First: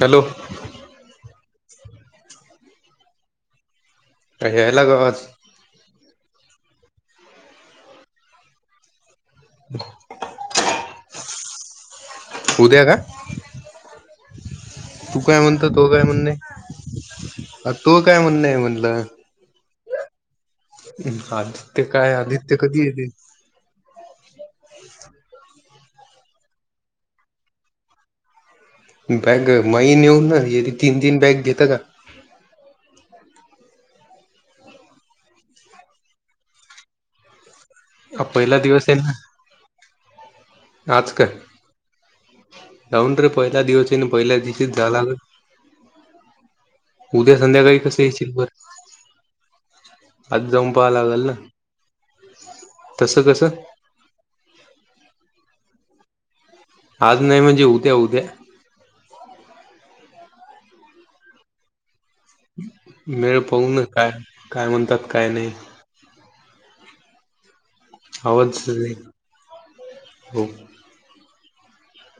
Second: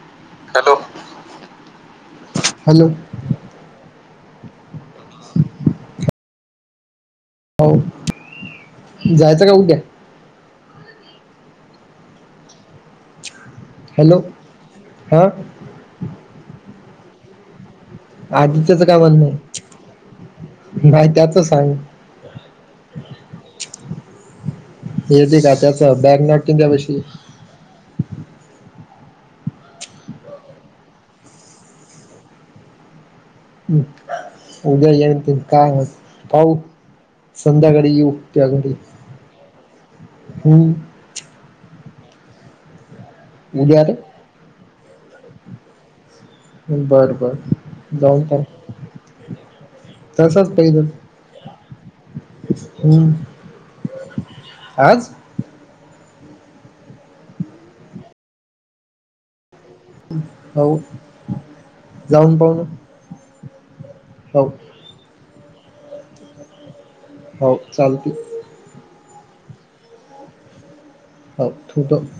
Hello [inaudible] hello hello. काय यायलाय आवाज? होव जायचं का उद्या? उद्या का? हॅलो बघू हा काय म्हण त तओ काय म्हणण य? तओ काय म्हणणय म्हटलं. भाई त्याच सांग. आदित्य काय आदित्य कधी येत हेेत का त्याच बॅग नाटंच्यावयी बॅग मही न येेऊन ना तीन तीन बॅग घेत का हम् उद्या ये काय पाऊ संध्या हा त्या पहिला घडी दिवस आहे ना ह आज काय डाऊन रे पहिला उद्या दिवस ना रे पहिला दिसच झालाग बर बर उद्या संध्याकाळी कसं जाऊन येशील पाहू बर तसंच आज जाऊन पैदल पहां लागल ना हम्म तस कसं आज आज नाही म्हणजे उद्या उद्या होऊ मेळ पाहू ना काय हो काय म्हणतात काय नाही हो चालत आवच सर हो हो ठथत